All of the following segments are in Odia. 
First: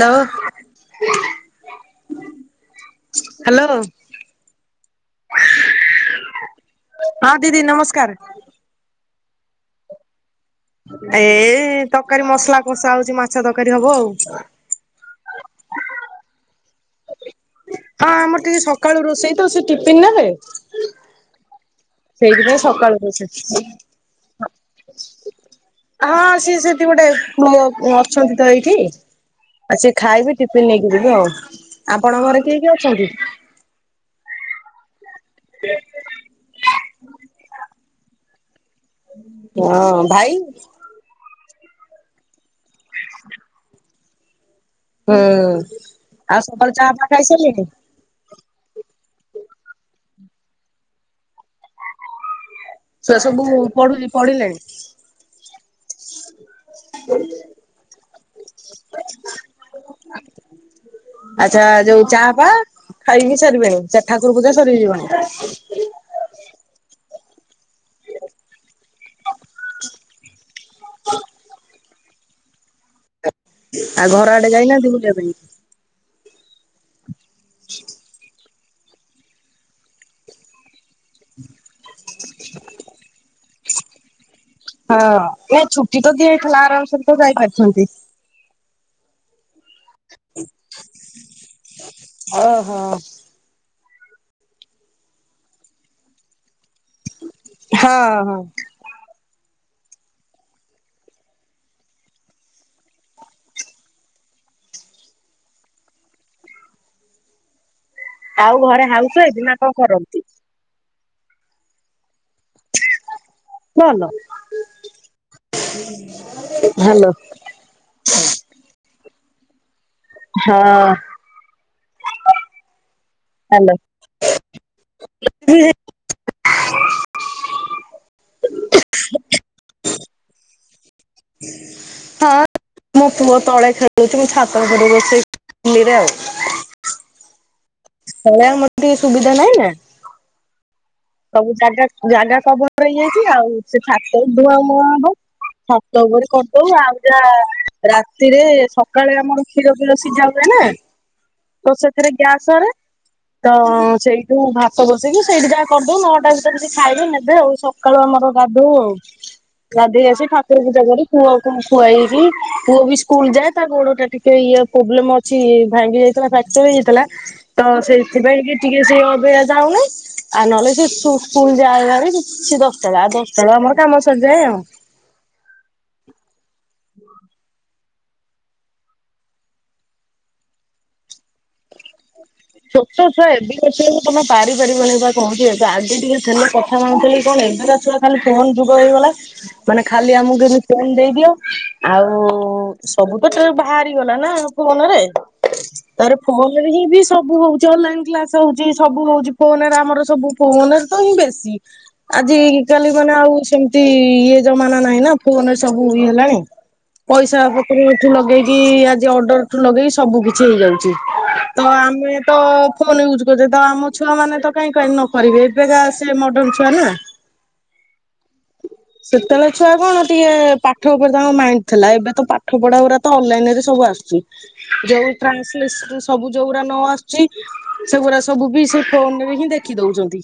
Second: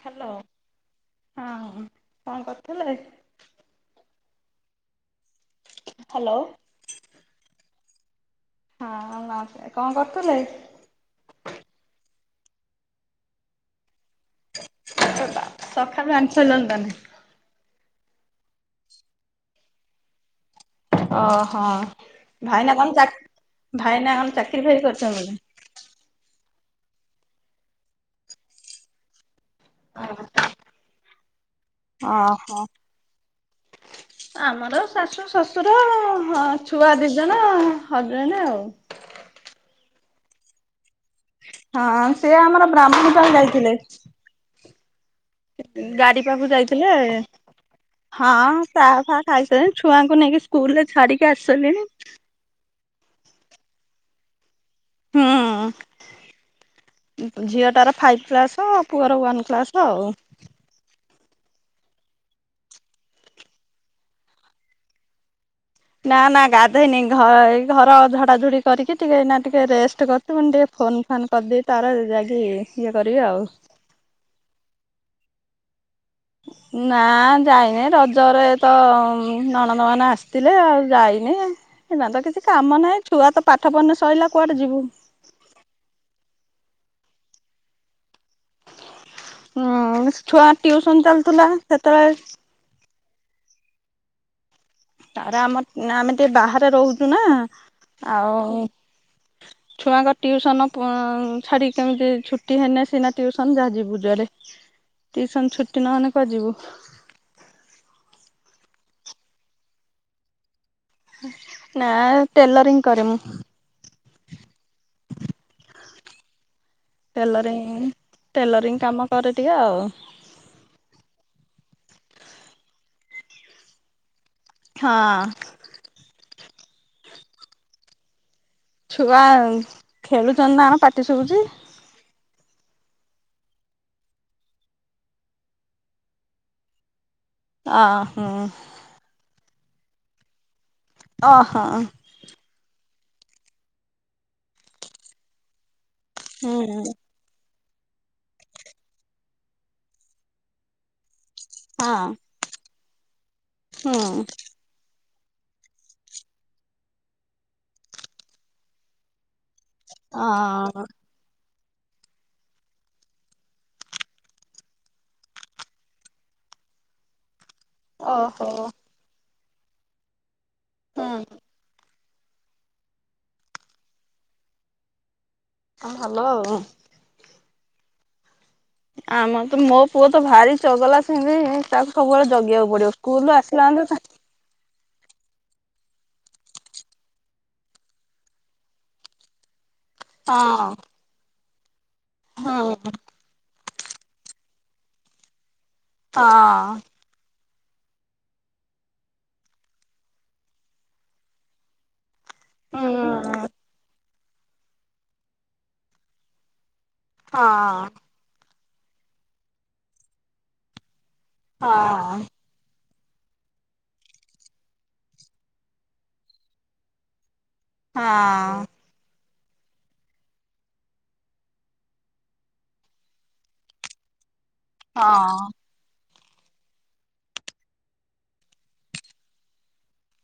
ହ୍ୟାଲୋ ହଁ କଣ କରଥିଲେ? ହ୍ୟାଲୋ ହଁ ହ୍ୟାଲୋ। ହଁ ଦିଦି ନମସ୍କାର। ହଁ ନମସ୍କାର କଣ କରୁଥିଲେ? ଏ ତରକାରୀ ମସଲା କଷା ହଉଛି ମାଛ ତରକାରୀ ହବ ଆଉ ବା ସକାଳୁ ଆଣି ସାଲଣି ତାଏଲେ। ହଁ ଆମର ଟିକେ ସକାଳୁ ରୋଷେଇ ତ ସେ ଟିଫିନ ନେବେ। ଓହୋ ସେଇଥିପାଇଁ ଭାଇନା ସକାଳୁ କଣ ଚା ରୋଷେଇ ଭାଇନା କଣ ଚାକିରି ଫାକିରି କରିଛନ୍ତି? ହଁ ସିଏ ସେଠି ଗୋଟେ ଅଛନ୍ତି ତ ଏଇଠି। ଆଉ ସେ ଖାଇବେ ଟିଫିନ ନେଇକି ଯିବେ ଆଉ। ଆପଣଙ୍କ ଘରେ କିଏ ଓହୋ। କିଏ ଅଛନ୍ତି? ଆମର ଶାଶୁ ଶଶୁର ହଁ ଛୁଆ ଦି ଜଣ ହ ବେନ୍ ଆଉ ହଁ ଭାଇ? ହଁ ସେ ଆମର ବ୍ରାହ୍ମଣୀ ଦ୍ଵାର ଯାଇଥିଲେ? ହୁଁ ଗାଡି ଆଉ ପାଖକୁ ସକାଳେୁ ଯାଇଥିଲେ। ଚାହା ଫା ଖାଇସାରିଲେଣି? ହଁ ଚାହା ଫା ଖାଇସାଣି। ଛୁଆଙ୍କୁ ନେଇକି ସ୍କୁଲ ରେ ଛାଡିକି ଆସିସାରିଲିଣି। ଛୁଆସବୁ ପଢୁଛି ପଢିଲେଣି? ହୁଁ। ଝିଅଟାର ଫାଇଭ୍ କ୍ଲାସ୍। ପୁଅର ୱାନ୍ କ୍ଲାସ୍ ଆଉ। ଆଚ୍ଛା ଯୋଉ ଚାହା ପାହା ଖାଇ ପିଇି ସାରିବେଣି? ସେ ଠାକୁର ପୂଜା ସରିଯିବଣି। ନା ନା ଗାଧେଇନି ଏ ଘର ଝଡାଝଡି କରିକି ଟିକେ ଟିକେ ରେଷ୍ଟ କରୁଛି। ମୁଁ ଟିକେ ଫୋନ ଫାନ୍ କରିଦେଇ ତାର ଯାଇକି ଇଏ କରିବି ଆଉ ଆଉ ଘର ଆଡେ ଯାଇନାହାନ୍ତି ବୁଲିବା ପାଇଁ? ନା ଯାଇନି ରଜରେ ତ ନଣନ୍ଦ ମାନେ ଆସିଥିଲେ। ଆଉ ଯାଇନି? ଏଇନା ତ କିଛି କାମ ନାହିଁ ଛୁଆ ତ ପାଠ ପଢନୁ ସରିଲା। ହଁ ନା ଛୁଟି ତ ଦିଆ ହେଇଥିଲା ଆରାମସରେ ତ ଯାଇପାରିଥାନ୍ତି। ହୁଁ ଛୁଆ ଟିଉସନ ଚାଲୁଥିଲା ସେତେବେଳେ? ଓହୋ। ତାର ଆମ ଆମେ ଟିକେ ବାହାରେ ରହୁଛୁ ନା ହଁ ହଁ ଆଉ। ଛୁଆଙ୍କ ଟିଉସନ ଛାଡିିକି କେମିତି ଛୁଟି ହେନା ସିନା ଟିଉସନ ଯାହା ଯିବୁ ଜୁଆଡେ? ଟ୍ଯୁସନ୍ ଛୁଟି ନହେଲେ କୁଆଡେ ଯିବୁ? ଆଉ ଘରେ ହାଉସ୍ ୱାଇଫ୍ ନା କଣ କରନ୍ତି? ନା-ଆ-ଆ ଟେଲରିଂ କରେ ମୁଁ। ଭଲ। ହାଲୋ। ଟେଲରିଂ-ଇ-ଇ ଟେଲରିଂ କାମ କରେ ଟିକେ ଆଉ। ହଁ। ହାଲୋ। ହଁ। ଛୁଆ-ଆ-ଅ ଖେଳୁଛନ୍ତି ନା ପା ହଁ ମୋ ପୁଅ ତଳେ ଖେଳୁଛି ମୁଁ ଛାତ ଉପରେ ବସି [unintelligible] ଆଉ। ଆ-ଆ ହୁଁ। [unintelligible] ଟି ସୁବିଧା ନାହିଁ ନା? ସବୁ ଓହୋ ଜାଗା ଜାଗା ସ କଭର ହେଇଯାଇଛି ଆଉ ସେ ଛାତ ଧୁଆ ମୁହାଁ ହବ ଛାତ ଉପରେ କରିଦଉ ହୁଁ ଆଉ ଯାହା ରାତିରେ ସକାଳେ ଆମର କ୍ଷୀର ଫିର ସିଝା ହୁଏ ନା, ତ ହଁ ସେଥିରେ ଗ୍ୟାସ୍ ସରେ ତ-ଅ-ଅ ହୁଁ ସେଇଠୁ ଭାତ ବସେଇକି ସେଇଠି ଯାହା କରିଦଉ ନଅଟା ଭିତରେ ସେ ଖାଇବେ ନେବେ ଆଉ ସକାଳୁ ଆମର ଗାଧଉ। ଗାଧେଇ ଆସି ଅ ଠାକୁର ପୂଜା କରି ପୁଅକୁ ମୁଁ ଖୁଆଇବି। ପୁଅ ବି ସ୍କୁଲ ଯାଏ। ତା ଗୋଡଟା ଟିକେ ଇଏ ପ୍ରୋବ୍ଲେମ ଅ ଛି ଭାଙ୍ଗି ଯାଇଥିଲା ଫ୍ରାକ୍ଚର ହେଇଯାଇଥିଲା। ତ ସେଥିପାଇଁ ଓହୋ କି ହୁଁ ଟିକେ ସିଏ ଅବିକା ଯାଉନି। ଆଉ ନହେଲେ ସେ ସ୍କୁ ସ୍କୁଲ ଯାଏ ଭାରି ସିଏ ଦଶଟାଳେ ଆଉ ଦଶଟା ବେଳେ ଆମର କାମ ସରିଯାଏ ଆଉ। ହଁ ଭଲ ଆଉ। ଆମର ତ ମୋ ପୁଅ ତ ଭାରି ଚଗଲା ସେମତି-ଇ-ଇ-ଇ ତା ସବୁବେଳେ ଜଗିବାକୁ ପଡିବ। ଛୋଟ ଛୁଆ ସ୍କୁଲରୁୁ ଏବେକା ଆସିଲା ମାନେ ଛୁଆକୁ ତା ତମେ ପାରି ପାରିବନି ତାକୁ ଯେ ଆଗେ ଟିକେ ଥେଲେ କଥା ମାନୁ ଥିଲେକି କଣ ଏବେକା ଛୁଆ ଖାଲି ଫୋନ୍ ଯୁଗ ହେଇଗଲା। ମାନେ ଖାଲି ଆମକୁ ହଁ କେମିତି ଫୋନ୍ ଦେଇଦିଅ ଆଉ-ଉ-ଉ-ଉ ହଁ ସବୁ ଟୋଟାଲି ବାହାରି ଗଲା ନା ଫୋନ ରେ ତା ପରେ ଫୋନ ରେ ହଁ ହିଁ ବି ସବୁ ହଉଛି ଅନଲାଇନ କ୍ଲାସ ହଉଛି ସବୁ ହଉଛି ଫୋନରେ ଆମର ସବୁ ଫୋନରେ ତ ହିଁ ବେଶୀ। ଆଜି ହୁଁ କାଲି ମାନେ ଆଉ ସେମିତି-ଇ-ଇ ଇଏ ଜମାନା ନାହିଁ ନା ଫୋନରେ ସବୁ ଇଏ ହେଲାଣି। ପଇସା ହଁ ପତ୍ରଠୁ ଲଗେଇକି-ଇ-ଇ ଆଜି ଅର୍ଡରଠୁ ଲଗେଇକି ସବୁ କିଛି ହେଇଯାଉଛି। ତ ଆମ ହଁ ତ ଫୋନ ୟୁଜ୍ କରୁଛେ ତ ଆମ ଛୁଆ ମାନେ ତ କାଇଁ କାଇ ନ କରିବେ ଏବେ କା ସେ ମର୍ଡନ ଛୁଆ ନା। ହଁ ଆଁ। ସେତେବେଳେ ଛୁଆ କଣ ଟିକେ ପାଠ ଉପରେ ତାଙ୍କ ମାଇଣ୍ଡ ଥିଲା ଏବେ ତ ପାଠ ପଢା ଗୁରା ତ ଅନଲାଇନ ରେ ସବୁ ଆସୁଛି ଯଉ ହଁ ଟ୍ରାନ୍ସଲେସନ ସବୁ ଯଉ ଗୁରା ନ ଆସୁ ଛି ସେଗୁରା ସବୁ ବି ସେ ଫୋନ ରେ ହିଁ ଦେଖି ଦଉଛନ୍ତି।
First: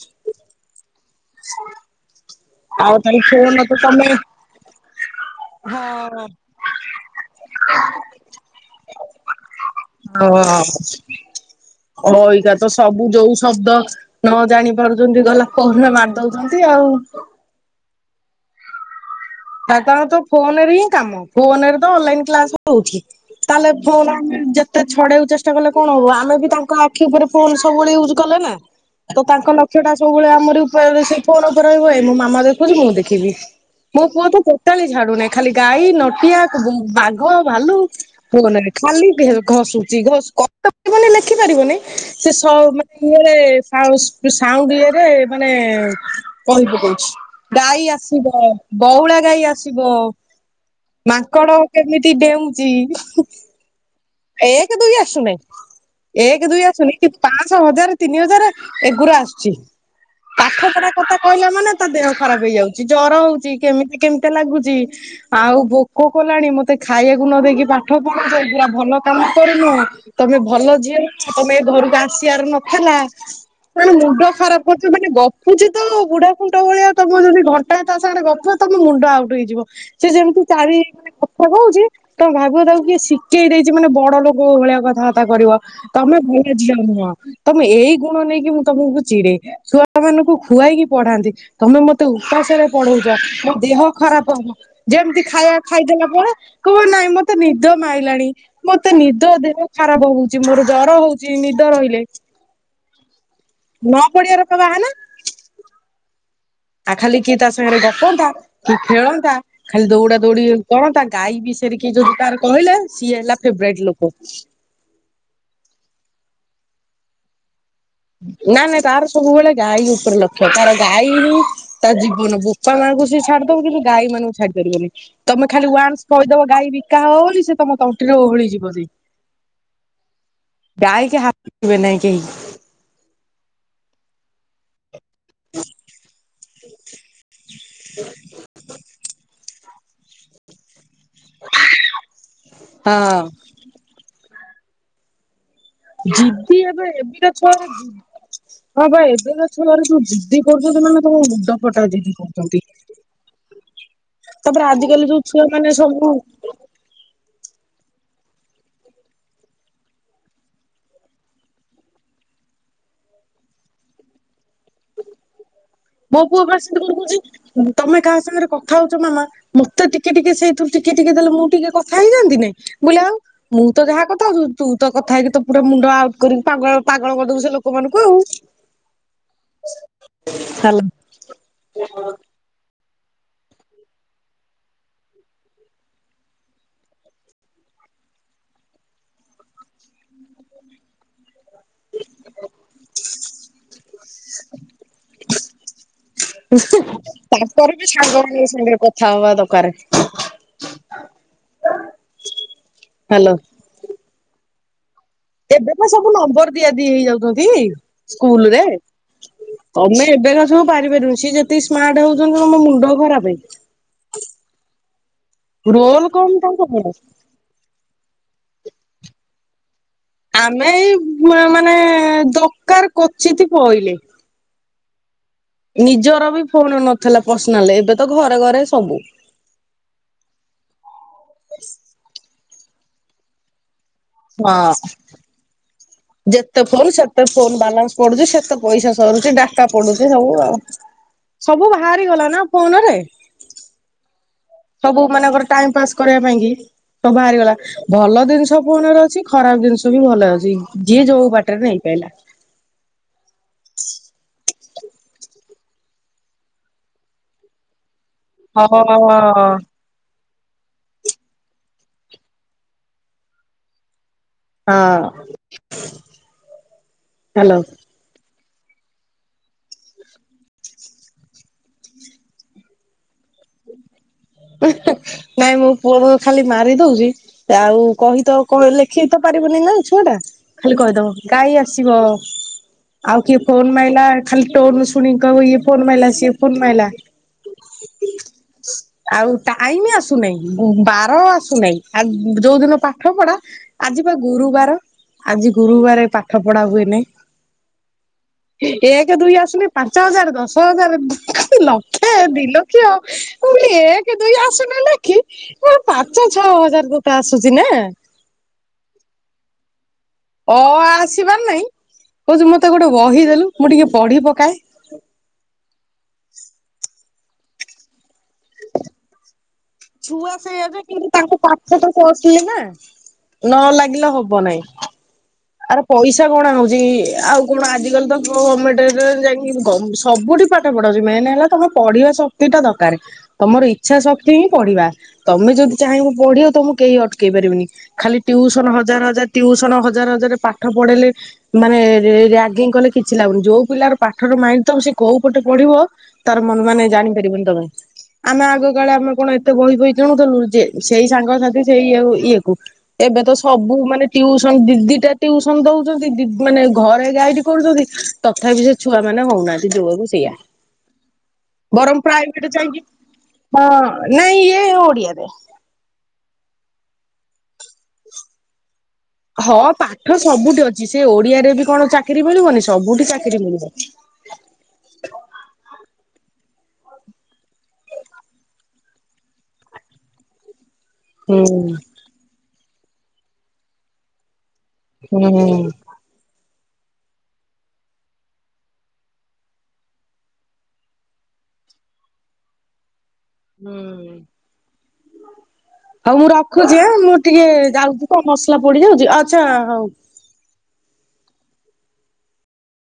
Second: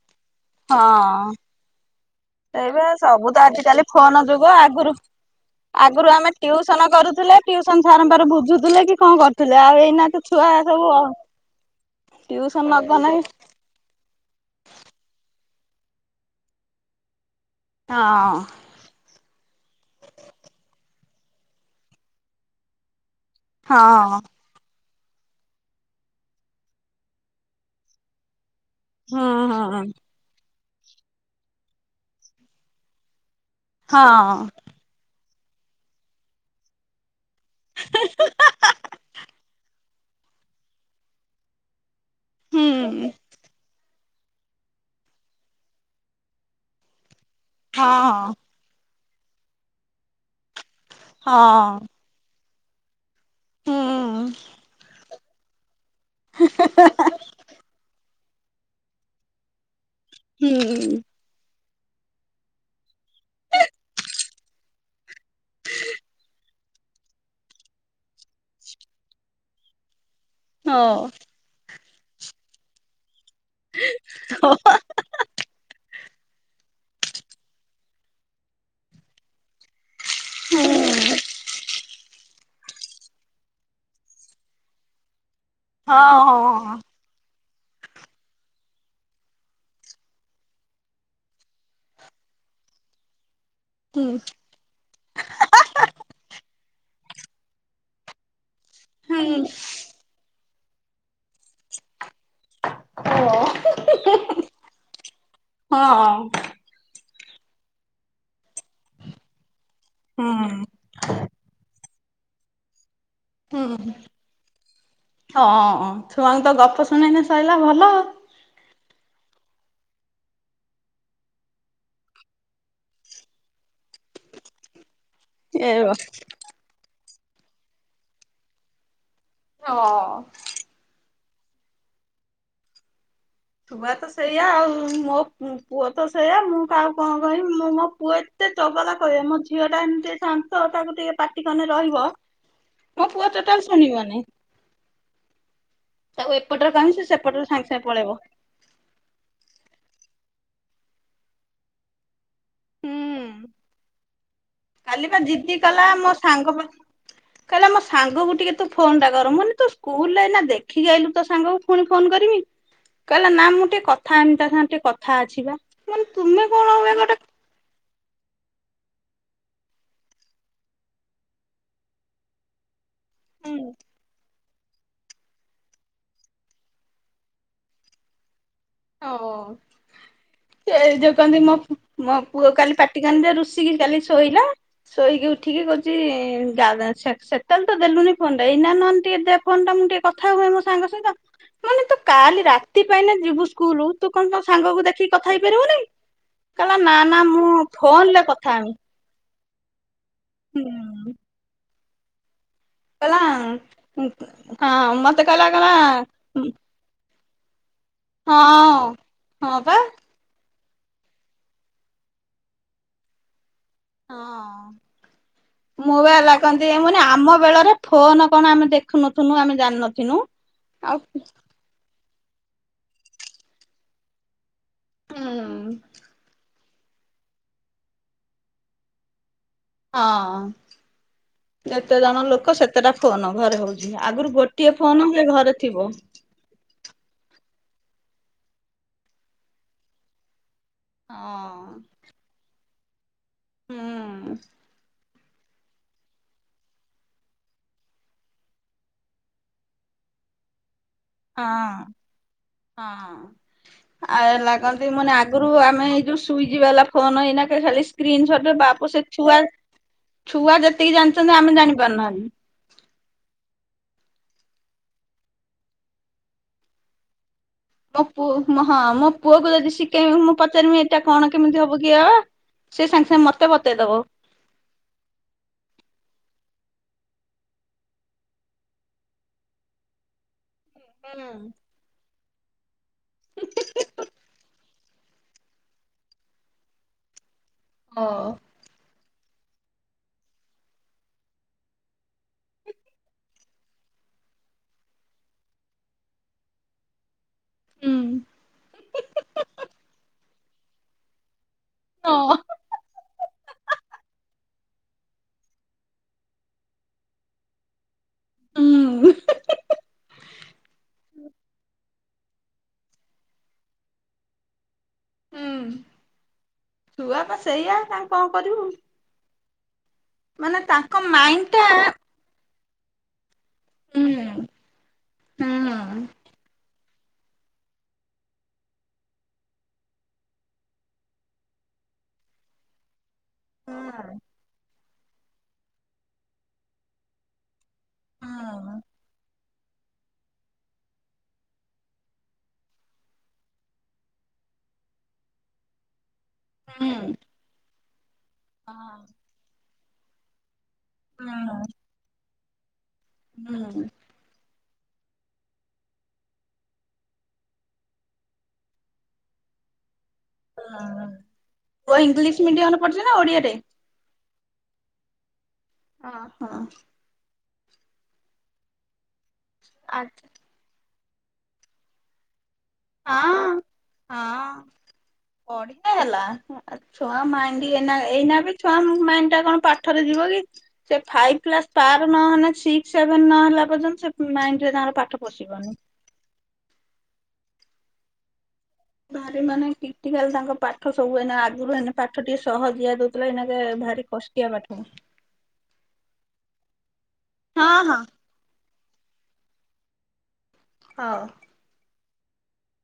ହଁ ଅଁ ସେଇଵା ଆଉ ତାହେଲେ ସବୁ ତ ଫୋନ ଆଜିିକାଲି ତମେ ଫୋନ ଯୁଗ ଆଗରୁ ଆଗରୁ ହଁ। ଆମେ ଟିଉସନ କରୁଥିଲେ ଟିଉସନ ସାର ଙ୍କ ପାଖରୁ ବୁଝୁଥିଲେ କି କଣ କରୁଥିଲେ ଆଉ ଏଇ ହଁ ଅଁ ଅଇକା ଟିଉସନ ତ ସବୁ ନଗଲେ ଯୋଉ ଶବ୍ଦ ନ ଜାଣି ପାରୁଛନ୍ତି ଗଲା ଫୋନ୍ ରେ ମାରି ଦଉଛନ୍ତି ଆଉ। ହଁ ଅଁ। ତାଙ୍କର ତ ଫୋନରେ ହିଁ କାମ ଫୋନରେ ତ ଅନଲାଇନ କ୍ଲାସ ରହୁଛି। ତା ହେଲେ ଫୋନ ହଁ ଯେ ତେ ଛଡେଆକୁ ଚେଷ୍ଟା କଲେ କଣ ହବ ଆମେ ବି ତାଙ୍କ ଆଖି ଉପରେ ଫୋନ ସବୁବେଳେ ୟୁଜ୍ କଲେ ନା। ହୁଁ ତ ତାଙ୍କ ହୁଁ ଲକ୍ଷ୍ୟ ଟା ସବୁବେଳେ ଆମର ଉପେରେ ସେ ଫୋନ ଉପରେ ହୁଏ ଏ ମୋ ମାମା ଦେଖୁଛି ମୁଁ ଦେଖିବି। ମୋ ହଁ ପୁଅ ତ ଟୋଟାଲୀ ଛାଡ଼ୁନାହିଁ ଖାଲି ଗାଈ ନଟିଆ ବୁ-ଉ-ଉ ବାଘ ଘ ଭାଲୁ ଫୋନ ରେ ଖାଲି ଘେ ଘଷୁଛି ଘଷ୍ [unintelligible] ପାରିବନି ଲେଖିପାରିବନି ସେ ସ ହୁଁ ମାନେ ରେ [unintelligible] ସାଉଣ୍ଡ ଇଏରେ ମାନେ-ଏ-ଏ କହି ପକଉଛି ହଁ ଗାଈ ଆସିବ। ବଉଳା ଗାଈ ଆସିବମାଙ୍କଡ ହଁ କେମିତି ଡେଉଁଚି। ହୁଁ ଏକ ଦୁଇ ଆସୁନାଇଁ ଏକ ଦୁଇ ଆସୁନି କିନ୍ତ ପାଂସ ହଜାର ତିନି ହଜାର ଏଗୁରା ଆସୁଛି ପାଠପଢା ହୁଁ କଥା କହିଲା ମାନେ ତା ଦେହ ଖରାପ ହେଇଯାଉଛି ଜର ହଉଛି କେମିତିକେମିତିଆ ଲାଗୁଛି। ଆଉ ଭୋକ କଲାଣି ମତେ ଖାଇବାକୁ ନ ଦେଇକି ପାଠ ପଢଉଚ୍ଚ ଏଗୁରା ଭଲ କାମ କରୁନ ତମେ ଭଲ ଝିଅ ହଁ ନୁହଁ ତମେ ଏ ଘରକୁ ଆସିବାର ନଥିଲା। ମାନେ ମୁଣ୍ଡ ଖରାପ କରୁଚି ମାନେ ଗ ପୁଚି ତ ଅ ବୁଢା ଖୁଣ୍ଟ ଭଳିଆ ତମେ ଯଦି ଘଣ୍ଟାଏ ତା ସାଙ୍ଗରେ ଗପିବ ତମ ମୁଣ୍ଡ ଆଉଟ୍ ହେଇଯିବ। ସେ ଯେମିତି ଚାରି କଥା କହୁଛି ତମେ ଭାବିବ ତାକୁ କିଏ ଶିଖେଇ ଦେଇ ଚି ମାନେ ବଡ ଲୋକ ଭଳିଆ କଥାବାର୍ତ୍ତା କରିବ ତମେ ହଁ ହଁ ଭଲ ହଁ ଝିଅ ନୁହଁ ତମେ ଏଇ ଗୁଣ ନେଇକି ମୁଁ ତମକୁ ଚିଡେ। ଛୁଆ ମାନଙ୍କୁ ଖୁଆଇକି ପଢାନ୍ତି ତମେ ମତେ ଉପାସରେ ପଢଉଛ ମୋ ଦେହ ହୁଁ ଖରାପ ହବ ଯେମିତି ଖାଇବା ଖାଇଦେଲା ପରେ କହିବ ନାଇଁ ମତେ ନିଦ ମାଇଲାଣି ମତେ ନିଦ ଦେହ ହୁଁ ଖରାପ ହଉଛି ମୋର ଜର ହଉଛିି ନିଦ ରହିଲେ। ହଁଅଁ ନ ପଡିବାର ପା ବାହାନା ଊଂହୁ ହଁ। ଆଉ ଖାଲି କିଏ ତା ସାଙ୍ଗରେ ଗପନ୍ତା କି ଖେଳନ୍ତା ଖାଲି ଦୌଡା ହଁ ଦୌଡି କରନ୍ତା ଗାଈ ବି ଷ ଶୟରେ କିଏ ଯଦି ତାର କହିଲେ ସିଏ ହେଲା ହୁଁ ଫେବରାଇଟ ହୁଁ ଲୋକ ହଁ ଅଁ ଛୁଆଙ୍କୁ ତ ଗପ ଶୁଣେଇନେ ସଇଲା ଭଲ ଆଉ। ନା ନାଇ ତାର ସବୁବେଳେ ଗାଈ ଉପରେ ଲକ୍ଷ୍ୟ ତାର ଗାଈ ହିଁ ତା ଜୀବନ ବୋପା ମା ଙ୍କୁସେ ଛାଡିଦବ କିନ୍ତୁ ଗାଈ ମାନଙ୍କୁ ଛାଡି ପାରିବନି। ତମେ ଏ ଖାଲି ବ ୱାନ୍ସ କହିଦବ ଗାଈ ବିକା ହବ ବୋଲି ସେ ତମ ତଣ୍ଟିରେ ଓହଳି ଯିବ ସେଇ ହଁ ଅଁ। ଗାଈ କି ହାତ ଦେବେ ନାହିଁ କେହି। ଛୁଆ ତ ସେଇଆ ଆଉ ମୋ ପୁ ପୁଅ ତ ସେଇଆ ମୁଁ କହାକୁ କଣ କହିବି ମୁଁ ମୋ ପୁଅ ଏତେ ଚଗଲା କହିଵା ର ନାହିଁ ମୋ ଝିଅ ଟା ଏମିତି ଶାନ୍ତ ତାକୁ ଟିକେ ପାଟି କନେ ରହିବ ମୋ ହଁ ପୁଅ ତ ଟ ଶୁଣିବନି। ତାକୁ ଯିଦି ଏପଟରେ ଏବେ କହିମି ସେ ଏବେକା ସେପଟରେ ସାଙ୍ଗେ ଛୁଆର ସାଙ୍ଗେ ଯି ପଳେଇବ। ହଁ ବା ଏବେକା ଛୁଆ ଉରା ଯୋଉ ଯିଦି କରୁଛନ୍ତି ମାନେ ତମ ମୁଣ୍ଡ ଫଟା ଯିଦି କରୁଛନ୍ତି। ହଁ। ତାପରେ ଆଜିକାଲି କାଲି ବା ଯୋଉ ଛୁଆ ଜିଦି ମାନେ କଲା ସବୁ ମୋ ସାଙ୍ଗ ପା କଇଲା ମୋ ସାଙ୍ଗକୁ ଟିକେ ତୁ ଫୋନ ଟା କର ମୁଁ କନି ତୁ ସ୍କୁଲରେ ଏଇନା ଦେଖିକି ଆଇଲୁ ତୋ ସାଙ୍ଗକୁ ପୁଣି ଫୋନ କରିବି କହିଲା ନା ମୁଁ ଟିକେ କଥା ହେମି ତା ସାଙ୍ଗରେ ଟିକେ କଥା ଅଛିିବା। ମୋ ପୁଅ ବା ସେମିତି କହୁଛି କହୁଚି ତମେ କାହା ସାଙ୍ଗରେ କଥା ହଉଛ ମାମା ମତେ ଟିକେ ଟିକେ ସେଇଥିରୁ ଟିକେ ଟିକେ ଦେଲେ ମୁଁ ଟିକେ କଥା ହେଇଯାଆନ୍ତି ନାଇ। ମୁଁ କଲି ଆଉ ମୁଁ ହୁଁ ତ ଯାହା କଥା ହଉଚି ହ ତୁ ତ କଥା ହେଇକି ତ ପୁରା ମୁଣ୍ଡ ଆଉଟ କରିକି ପ ପାଗଳ କରିଦବୁ ସେ ଲୋକମାନଙ୍କୁ ଆଉ। ହ ସେ ହେଲା ଯୋଉ କନ୍ତି ମୋ ମୋ ପୁଅ କାଲି ପାଟି କନି ଯେ ରୁଷିକି କାଲି ଶୋଇଲା। ଶୋଇକି ଉଠିକି କହୁଛି ଜା ଜା ସେ ସେ ସେତେବେଳେ ତ ଦେଲୁନି ଫୋନ୍ଟା ଏଇନା ନହେନେ ଟିକି ଦେ ଫୋନ୍ ଟା ମୁଁ ଟିକେ କଥା ହୁଏ ମୋ ସାଙ୍ଗ ସହିତ ମାନେ ତ କାଲି ରାତି ପାଇନେ ଯିବୁ ଷ୍କୁ ସ୍କୁଲୁ ତୁ କଣ ତ ସାଙ୍ଗକୁ ଦେଖିକି କଥା ହେଇପାରିବୁନେଇ। କହିଲ ନା ନା ମୁଁ ତାପରେ ବି ଫୋନ ରେ ସାଙ୍ଗମାନଙ୍କ କଥା ହେମି। [unintelligible] ହୁଁ। କଲା ହ୍ୟାଲୋ। ଉଁ ହଁ ମତେ କଲା କଲା ଉଁ ନେଇ ଯାଉଚନ୍ତି ସ୍କୁଲରେ ହଁ ପା ତମେ ଏବେ କ ସବୁ ପାରି ପାରୁବୁ ସିଏ ଯେତିକି ସ୍ମାର୍ଟ ହଉଛନ୍ତି ତମ ମୁଣ୍ଡ ଖରାପ ହେ ହଁ ମୁଁ ରୋଲ କମ ବାଲା ତାଙ୍କ କନ୍ତି ମୁ କଣ, କନି ଆମ ବେଳର ଫୋନ କଣ ଆମେ ଦେଖୁ ନଥିନୁ ଆମେ ଜାଣିନଥିନୁ। ଆମେ ଏଇ ଆଉ ଅ ମାନେ ଦରକାର କୋଚିତ୍ ପଇଲେ। ହୁଁ ହ। ନିଜର ବି ଫୋନ ନଥିଲା ପର୍ସନାଲ ଏବେ ତ ଘରେ ଘରେ ସବୁ। ହଁ ଯେତେ ଜଣ ଲୋକ ସେତେଟା ଫୋନ ଘରେ ହଉଛି। ଆଗରୁ ହଁ। ଗୋଟିଏ ଫୋନ ସେ ଘରେ ଥିବ। ଯେତେ ଫୋନ୍ ସେତେ ଫୋନ୍ ବାଲାନ୍ସ ପଡୁଛି ସେତେ ପଇସା ସରୁଛି ଡାଟା ପଡୁଛି ସବୁ ଆଉ ସବୁ ହଁ ବାହାରି ଗଲା ନା ଫୋନ ରେ ହୁଁ। ସବୁ ମାନଙ୍କର ଟାଇମ ପାସ୍ କରିବା ପାଇଁ କି? ତ ବାହାରିଗଲା ଭଲ ଜିନିଷ ପୁଣିରେ ଅଛି ଖରାପ ଜିନିଷ ବି ଭଲରେ ଅଛି। ଯିଏ ଯୋଉ ହଁ ବାଟରେ ନେଇ ପାଇଲା। ହଁ। ଆ ଲାଗନ୍ତି ମାନେ ଆଗରୁ ଆମେ ଏଇ ଯୋଉ ସୁଇଚ ବାଲା ଫୋନ ଏଇନା ଖାଲି ସ୍କ୍ରିନ୍ ସଟ୍। ଗୋଟେ ହଁ। ବାବୁ ସେ ଛୁଆ ହଁ ଛୁଆ ଯେତିକି ଜାଣିଛନ୍ତି ଆମେ ଜାଣିପାରୁନାହାନ୍ତି। ହଁ ହାଲୋ। ମୋ ପୁଅ ହଁ ମୋ ପୁଅକୁ ଯଦି ଶିଖେଇବି ମୁଁ ପଚାରିବି ଏଇଟା କଣ କେମିତି ହବ କି ବାବା? ସେ ସାଙ୍ଗେ ସାଙ୍ଗେ ମତେ ବତେଇଦବ। ନାଇଁ ମୁଁ ମୋ ପୁଅକୁ ଖାଲି ମାରି ଦଉଛି। ଆଉ କହିତ୍ ଲେଖେଇ ତ ପାରିବନି ନା ଛୁଆଟା। ଖାଲି କହିଦବ ହୁଁ। ଗାଈ ଆସିବ ଆଉ କିଏ ଫୋନ ମାରିଲା ଖାଲି ଟୋନ୍ ସୁ ଫୁଣି କହିଁବ ଇଏ ଫୋନ ମାଇଲା ସିଏ ଫୋନ ମାଇଲା। ହଁ। ଆଉ ଟାଇମ ଆସୁନାହିଁ ବାର ଆସୁନାହିଁ ଆ ଯୋଉଦିନ ପାଠ ପଢା। ଆଜି ବା ଗୁରୁବାର ଆଜି ଗୁରୁବାର ପାଠ ପଢା ହୁଏ ନାହିଁ। ହୁଁ। ଏକ ଦୁଇ ଆସୁନି ପାଞ୍ଚ ହଜାର ଦଶ ହଜାର। ଅ ଲକ୍ଷେ, ଦି ଲକ୍ଷ। ମୁଁ କହିଲି ଏକେ, ଦୁଇ ଆସୁନେଇ ଲେଖି କଣ ପାଞ୍ଚ, ଛଅ ହଜାରେ ତୋତେ ଆସୁଚି ନାଁ। ଉଁ। ଅ, ଆ ଆସିବାର ନାଇଁ କହୁଚି ମତେ ଗୋଟେ ବହିଦେଲୁ ମୁଁ ଟିକେ ପଢି ପକାଏ। ହୁଁ, ଛୁଆ ପା ସେଇଆ ତାଙ୍କୁ କଣ କରିବୁ? ଛୁଆ ମାନେ ସେଇଆ ଯେ, କିନ୍ତୁ ତାଙ୍କ ମାଇଣ୍ଡ ଟା ପାଠ ତ କଷଲି ନାଁ? ନ ହୁଁ ଲାଗିଲେ ହବ ନାଇଁ। ହୁଁ ଆର ପଇସା ଛା ଗଣା ହଉଚି ଆଉ କଣ ଆଜିକାଲି ତ ଗମେଟେରେ ଯାଇକି ଗମ୍ ସବୁଠି ପାଠ ପଢାହଉଚି ମେନ୍ ହେଲା ତମ ପଢିବା ଶକ୍ତିଟା ଦକାରେ। ତମର ହୁଁ ଇଚ୍ଛା ହୁଁ। ଶକ୍ତି ହିଁ ପଢିବା ତମେ ଯଦି ଚାହିଁବ ପଢିଆକୁ ତମୁକୁ କେହି ଅଟକେଇ ପାରିବେନି? ଖାଲି ଟିଉସନ ହଜାର, ହଜାର ଟିଉସନ ହଜାର, ହଜାର ପାଠ ପଢେଇଲେ ମାନେ ରାଗିଙ୍ଗ କଲେ କିଛି ଲାଗୁନି ଯୋଉ ପିଲାର ପାଠରୁ ମାଇଣ୍ଡ ଥବ ସେ କୋଉ ପଟେ ପଢିବ ତାର ମନ ମାନେ ହୁଁ ଜାଣିପାରିବନି ତମେ। ଆମେ ଆଗ କାଳେ ଆମେ କଣ ଏତେ ବହି ଫଇ କିଣୁଥିଲୁ ଯେ ସେଇ ହୁଁ ସାଙ୍ଗସାଥି ସେଇ ଇଏ ଇଏ କୁ ଏବେ ତ ସବୁ ହୁଁ ମାନେ- ଟିଉସନ ଦି, ଦି ଟା ଟିଉସନ ଦଉଚନ୍ତି ଦି ମାନେ ଘରେ ଗାଇଡ କରୁଚନ୍ତି ତଥାପି ସେ ଛୁଆ ମାନେ ହୋଉନାହାନ୍ତି ଯୋଉଆକୁ ସେଇଆ। ପୁଅ ବରଂ ଇଂଲିଶ ପ୍ରାଇଭେଟ ମିଡିୟମରେ ଚାଇଙ୍କି ପଢୁଛି ନା ଓଡିଆରେ? ହଁ ନାଇଁ ଇଏ ଓଡ଼ିଆରେ। ଅ ହ। ହଁ, ପାଠ ଆଚ୍ଛା ସବୁଠି ଅଛି ସେ ଓଡିଆରେ ବି କଣ ଚାକିରି ମିଳିବନି ସବୁଠି ଚାକିରି ହଁ ମିଳିବ? ହଁ, ପଢ଼ିତେ ହେଲା। ଆ ଛୁଆ ମାଇଣ୍ଡ ଏଇନା ଏଇନା ବି ଛୁଆ ମାଇଣ୍ଡ ଟା କଣ ପାଠରେ ଯିବ କି? ସେ ହୁଁ ଫାଇପ୍ କ୍ଲାସ ପାର ନହେନେ ସିକ୍ସ ସେଭେନ ନ ହେଲା ପର୍ଯ୍ୟନ୍ତ ସେ ମାଇଣ୍ଡ ରେ ତାଙ୍କର ପାଠ ହୁଁ। ପଶିବନି। ଭାରି ମାନେ କ୍ରିଟିକାଲ ତାଙ୍କ ପାଠ ସବୁ ଏଇନା ଆଗୁରୁ ହେନେ ପାଠ ଟିକେ ସହଜିଆ ଦୋଉ- ହୁଁ, ହଉ ମୁଁ ରଖୁଛି ଆଁ ମୁଁ ଟିକେ ହଁ ଯାଉଚି ତ। ମସଲା ପୋଡି ଯାଉଚି ଆଚ୍ଛା ହଉ। ହଉ।